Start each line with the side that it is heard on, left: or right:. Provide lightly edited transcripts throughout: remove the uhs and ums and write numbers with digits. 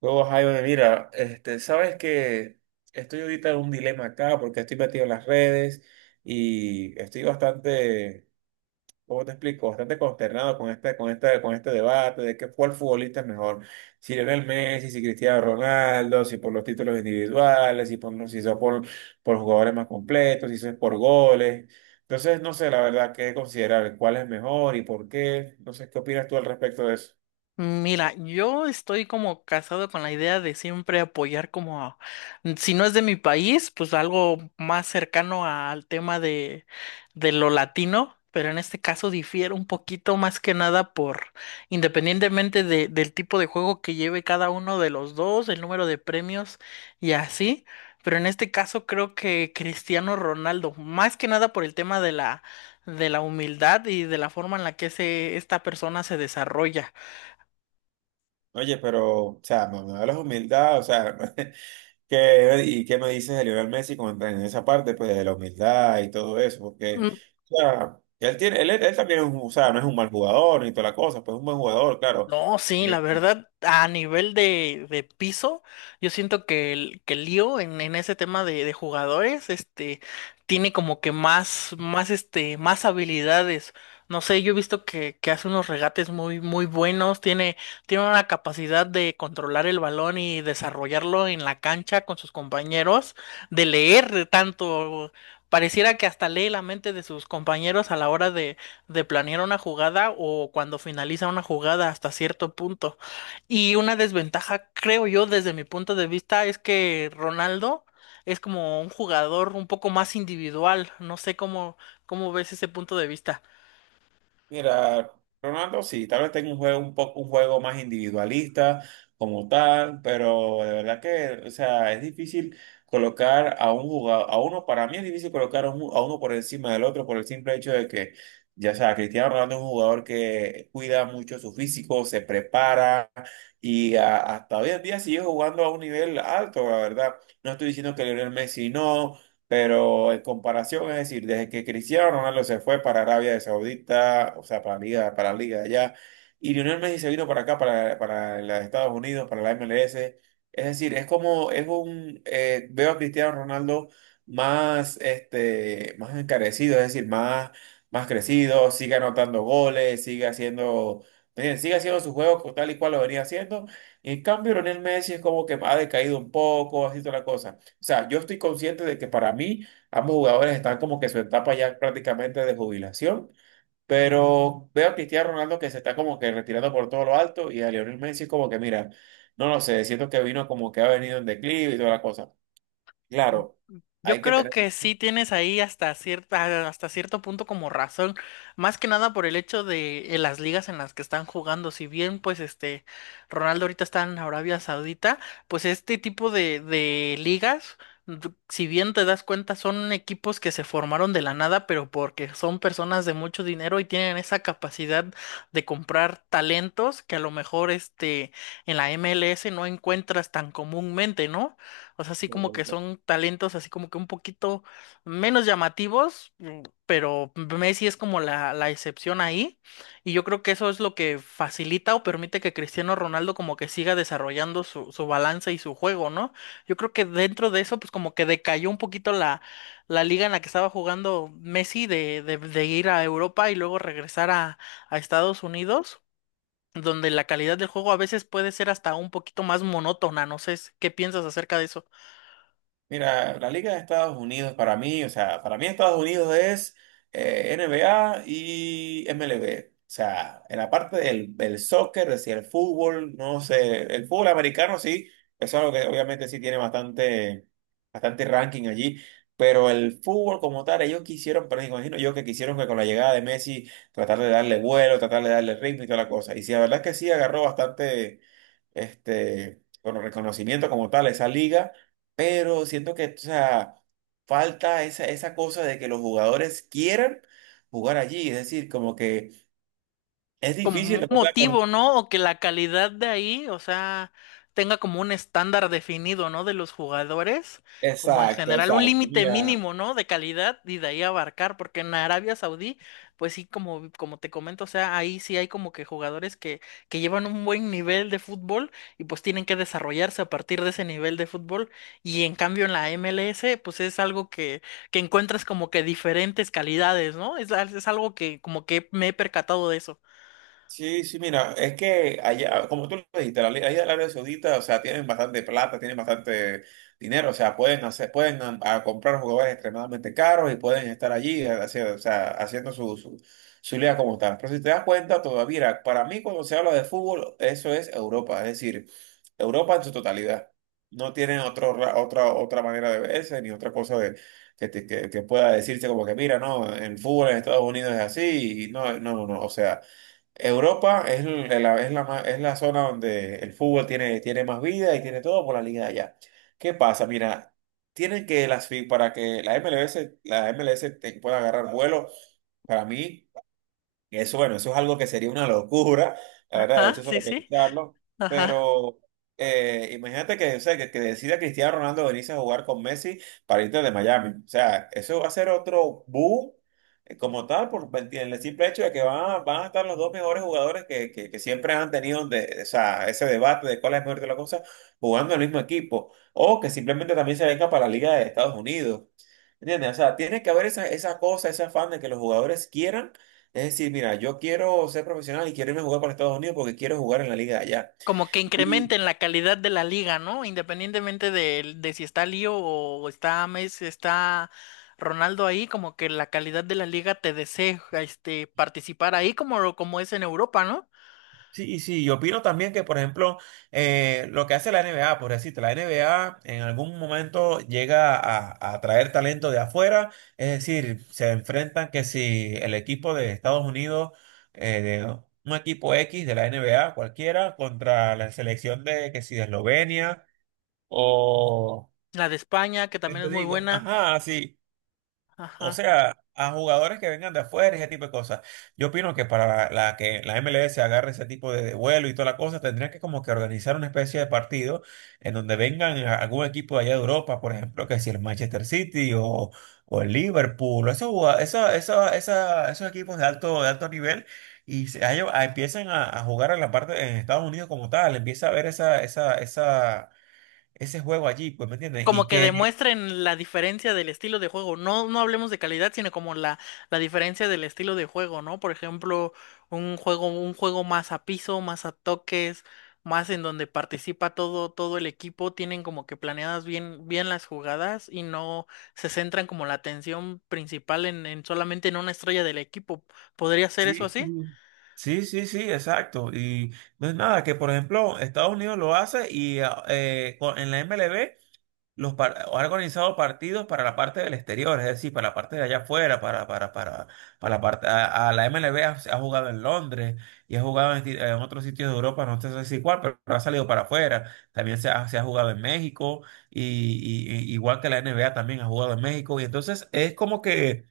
right: Luego, Jaime, mira, sabes que estoy ahorita en un dilema acá porque estoy metido en las redes y estoy bastante, ¿cómo te explico? Bastante consternado con este debate de que cuál futbolista es mejor, si Lionel Messi, si Cristiano Ronaldo, si por los títulos individuales, por jugadores más completos, si son por goles. Entonces, no sé, la verdad, qué considerar, cuál es mejor y por qué. No sé, ¿qué opinas tú al respecto de eso?
left: Mira, yo estoy como casado con la idea de siempre apoyar como, a- si no es de mi país, pues algo más cercano al tema de lo latino, pero en este caso difiere un poquito más que nada por, independientemente de- del tipo de juego que lleve cada uno de los dos, el número de premios y así, pero en este caso creo que Cristiano Ronaldo, más que nada por el tema de de la humildad y de la forma en la que se, esta persona se desarrolla.
right: Oye, pero, o sea, no me hablas humildad, o sea, ¿Qué, y qué me dices de Lionel Messi con- en esa parte pues, de la humildad y todo eso? Porque, o sea, él tiene, él también es un, o sea, no es un mal jugador ni toda la cosa, pues es un buen jugador, claro.
left: No, sí, la verdad, a nivel de piso, yo siento que que el lío en ese tema de jugadores, tiene como que más, más habilidades. No sé, yo he visto que hace unos regates muy, muy buenos, tiene, tiene una capacidad de controlar el balón y desarrollarlo en la cancha con sus compañeros, de leer tanto, pareciera que hasta lee la mente de sus compañeros a la hora de planear una jugada o cuando finaliza una jugada hasta cierto punto. Y una desventaja, creo yo, desde mi punto de vista, es que Ronaldo es como un jugador un poco más individual. No sé cómo, cómo ves ese punto de vista.
right: Mira, Ronaldo, sí, tal vez tenga un juego un poco un juego más individualista como tal, pero de verdad que, o sea, es difícil colocar a un jugador, a uno, para mí es difícil colocar a, a uno por encima del otro por el simple hecho de que, ya sea, Cristiano Ronaldo es un jugador que cuida mucho su físico, se prepara y hasta hoy en día sigue jugando a un nivel alto, la verdad. No estoy diciendo que Lionel Messi no. Pero en comparación, es decir, desde que Cristiano Ronaldo se fue para Arabia de Saudita, o sea, para la liga de allá, y Lionel Messi se vino para acá, para los Estados Unidos, para la MLS, es decir, es como, es un, veo a Cristiano Ronaldo más, más encarecido, es decir, más, más crecido, sigue anotando goles, sigue haciendo su juego tal y cual lo venía haciendo, y en cambio Lionel Messi es como que ha decaído un poco, así toda la cosa. O sea, yo estoy consciente de que para mí ambos jugadores están como que en su etapa ya prácticamente de jubilación, pero veo a Cristiano Ronaldo que se está como que retirando por todo lo alto y a Lionel Messi como que mira, no lo sé, siento que vino como que ha venido en declive y toda la cosa. Claro,
left: Yo
right: hay que
left: creo
right: tener.
left: que sí tienes ahí hasta cierta, hasta cierto punto como razón, más que nada por el hecho de las ligas en las que están jugando. Si bien, pues, este, Ronaldo ahorita está en Arabia Saudita, pues este tipo de ligas, d- si bien te das cuenta, son equipos que se formaron de la nada, pero porque son personas de mucho dinero y tienen esa capacidad de comprar talentos que a lo mejor, este, en la MLS no encuentras tan comúnmente, ¿no? O sea, así como que son talentos así como que un poquito menos llamativos, pero Messi es como la excepción ahí. Y yo creo que eso es lo que facilita o permite que Cristiano Ronaldo como que siga desarrollando su, su balance y su juego, ¿no? Yo creo que dentro de eso, pues como que decayó un poquito la, la liga en la que estaba jugando Messi de ir a Europa y luego regresar a Estados Unidos, donde la calidad del juego a veces puede ser hasta un poquito más monótona, no sé qué piensas acerca de eso.
right: Mira, la Liga de Estados Unidos para mí, o sea, para mí Estados Unidos es NBA y MLB. O sea, en la parte del soccer, es decir, el fútbol, no sé, el fútbol americano sí, eso es algo que obviamente sí tiene bastante, bastante ranking allí, pero el fútbol como tal, ellos quisieron, pero me imagino yo que quisieron que con la llegada de Messi tratar de darle vuelo, tratar de darle ritmo y toda la cosa. Y sí, la verdad es que sí agarró bastante bueno, reconocimiento como tal a esa liga, pero siento que, o sea, falta esa, esa cosa de que los jugadores quieran jugar allí, es decir, como que es
left: Como
right: difícil,
left: un
right: ¿verdad?
left: motivo,
right: Con-
left: ¿no? O que la calidad de ahí, o sea, tenga como un estándar definido, ¿no? De los jugadores, como en
right: exacto,
left: general, un
right: exacto,
left: límite
right: mira.
left: mínimo, ¿no? De calidad y de ahí abarcar, porque en Arabia Saudí, pues sí, como, como te comento, o sea, ahí sí hay como que jugadores que llevan un buen nivel de fútbol y pues tienen que desarrollarse a partir de ese nivel de fútbol. Y en cambio en la MLS, pues es algo que encuentras como que diferentes calidades, ¿no? Es algo que como que me he percatado de eso.
right: Sí, sí, mira, es que allá, como tú lo dijiste, allá en el área saudita, o sea, tienen bastante plata, tienen bastante dinero, o sea, pueden hacer, pueden a comprar jugadores extremadamente caros y pueden estar allí haciendo, o sea, haciendo su liga como tal. Pero si te das cuenta, todavía, mira, para mí cuando se habla de fútbol, eso es Europa, es decir, Europa en su totalidad. No tienen otro, otra manera de verse ni otra cosa de, que pueda decirse como que, mira, no, el fútbol en Estados Unidos es así, y no, no, no, no, o sea. Europa es, es la zona donde el fútbol tiene, tiene más vida y tiene todo por la liga de allá. ¿Qué pasa? Mira, tienen que para que la MLS, la MLS te pueda agarrar vuelo, para mí. Y eso, bueno, eso es algo que sería una locura, la verdad, de
left: Ah,
right: hecho, solo
left: sí, sí.
right: pensarlo,
left: Ajá.
right: pero imagínate que, o sea, que decida Cristiano Ronaldo venirse a jugar con Messi para irte de Miami, o sea, eso va a ser otro boom como tal, por el simple hecho de que van, van a estar los dos mejores jugadores que, que siempre han tenido de, o sea, ese debate de cuál es mejor de la cosa, jugando en el mismo equipo, o que simplemente también se venga para la Liga de Estados Unidos. ¿Entiendes? O sea, tiene que haber esa, esa cosa, ese afán de que los jugadores quieran, es decir, mira, yo quiero ser profesional y quiero irme a jugar para Estados Unidos porque quiero jugar en la liga de allá.
left: Como que
right: Y
left: incrementen la calidad de la liga, ¿no? Independientemente de si está Lío o está Messi, está Ronaldo ahí, como que la calidad de la liga te desee participar ahí, como, como es en Europa, ¿no?
right: sí, sí, yo opino también que, por ejemplo, lo que hace la NBA, por decirte, la NBA en algún momento llega a traer talento de afuera, es decir, se enfrentan que si el equipo de Estados Unidos, de un equipo X de la NBA cualquiera, contra la selección de que si de Eslovenia o...
left: La de España, que
right: ¿Qué
left: también
right: te
left: es muy
right: digo?
left: buena.
right: Ajá, sí. O
left: Ajá.
right: sea, a jugadores que vengan de afuera, y ese tipo de cosas. Yo opino que para la que la MLS agarre ese tipo de vuelo y toda la cosa, tendría que como que organizar una especie de partido en donde vengan algún equipo de allá de Europa, por ejemplo, que si el Manchester City o el Liverpool, o esos, esos equipos de alto nivel, y empiezan a jugar en la parte en Estados Unidos como tal, empieza a ver esa, ese juego allí, pues, ¿me entiendes? Y
left: Como que
right: que
left: demuestren la diferencia del estilo de juego. No, no hablemos de calidad, sino como la diferencia del estilo de juego, ¿no? Por ejemplo, un juego más a piso, más a toques, más en donde participa todo, todo el equipo, tienen como que planeadas bien, bien las jugadas y no se centran como la atención principal en solamente en una estrella del equipo. ¿Podría ser eso
right: sí.
left: así?
right: Sí, sí, sí, exacto. Y no es nada, que por ejemplo Estados Unidos lo hace y ah, en la MLB ha organizado partidos para la parte del exterior, es decir, para la parte de allá afuera, para la parte, a la MLB ha, ha jugado en Londres y ha jugado en, en otros sitios de Europa, no sé si cuál, pero ha salido para afuera. También se ha jugado en México y, igual que la NBA también ha jugado en México. Y entonces es como que...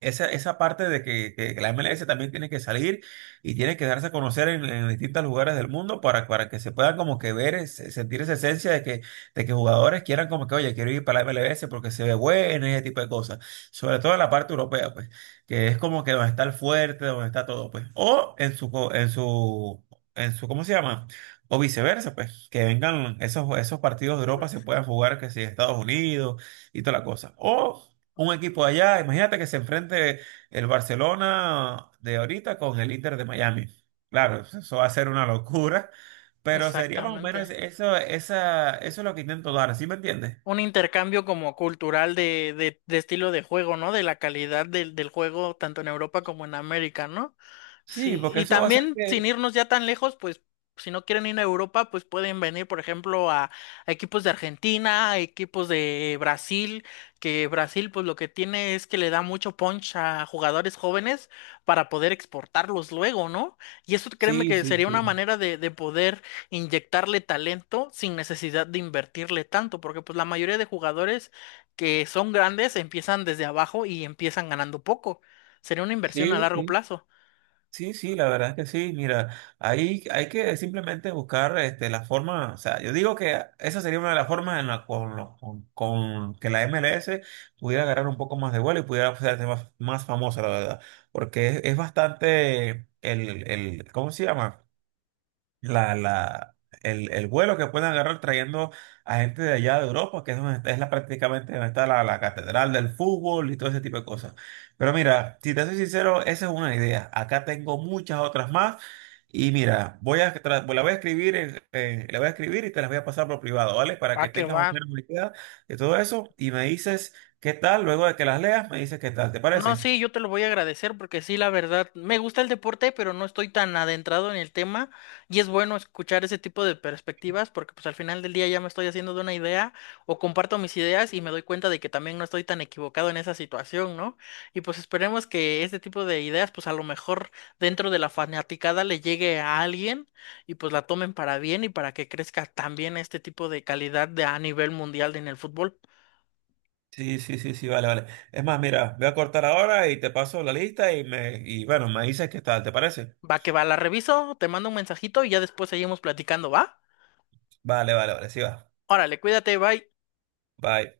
right: Esa parte de que la MLS también tiene que salir y tiene que darse a conocer en distintos lugares del mundo para que se pueda como que ver, sentir esa esencia de que jugadores quieran como que, oye, quiero ir para la MLS porque se ve bueno y ese tipo de cosas. Sobre todo en la parte europea, pues, que es como que donde está el fuerte, donde está todo, pues. O en su, en su, en su, ¿cómo se llama? O viceversa, pues, que vengan esos, esos partidos de Europa se
left: Uf.
right: puedan jugar, que si Estados Unidos y toda la cosa. O un equipo allá. Imagínate que se enfrente el Barcelona de ahorita con el Inter de Miami. Claro, eso va a ser una locura, pero sería más o
left: Exactamente.
right: menos eso, esa, eso es lo que intento dar, ¿sí me entiendes?
left: Un intercambio como cultural de estilo de juego, ¿no? De la calidad del, del juego tanto en Europa como en América, ¿no?
right: Sí,
left: Sí,
right: porque
left: y
right: eso va a ser
left: también
right: que...
left: sin irnos ya tan lejos, pues si no quieren ir a Europa, pues pueden venir, por ejemplo, a equipos de Argentina, a equipos de Brasil, que Brasil pues lo que tiene es que le da mucho punch a jugadores jóvenes para poder exportarlos luego, ¿no? Y eso créeme
right: Sí,
left: que
right: sí,
left: sería una
right: sí.
left: manera de poder inyectarle talento sin necesidad de invertirle tanto, porque pues la mayoría de jugadores que son grandes empiezan desde abajo y empiezan ganando poco. Sería una inversión a
right: Sí,
left: largo
right: sí.
left: plazo.
right: Sí, sí, la verdad es que sí. Mira, ahí hay que simplemente buscar este, la forma, o sea, yo digo que esa sería una de las formas en la con, lo- con que la MLS pudiera agarrar un poco más de vuelo y pudiera hacerse más, más famosa, la verdad. Porque es bastante el, ¿cómo se llama? La, el vuelo que pueden agarrar trayendo a gente de allá de Europa, que es, es la, prácticamente donde está la, la catedral del fútbol y todo ese tipo de cosas. Pero mira, si te soy sincero, esa es una idea. Acá tengo muchas otras más. Y mira, la voy a escribir la voy a escribir y te las voy a pasar por privado, ¿vale? Para
left: Va
right: que
left: que
right: tengas más
left: va.
right: o menos una idea de todo eso y me dices qué tal, luego de que las leas, me dices qué tal, ¿te
left: No,
right: parece?
left: sí, yo te lo voy a agradecer porque sí, la verdad, me gusta el deporte, pero no estoy tan adentrado en el tema y es bueno escuchar ese tipo de perspectivas porque pues al final del día ya me estoy haciendo de una idea o comparto mis ideas y me doy cuenta de que también no estoy tan equivocado en esa situación, ¿no? Y pues esperemos que este tipo de ideas pues a lo mejor dentro de la fanaticada le llegue a alguien y pues la tomen para bien y para que crezca también este tipo de calidad de, a nivel mundial en el fútbol.
right: Sí, sí, sí, sí, vale, vale. Es más, mira, voy a cortar ahora y te paso la lista y me, y bueno, me dices qué tal, ¿te parece?
left: Va que va, la reviso, te mando un mensajito y ya después seguimos platicando, ¿va?
right: Vale, vale, vale, sí va.
left: Órale, cuídate, bye.
right: Bye.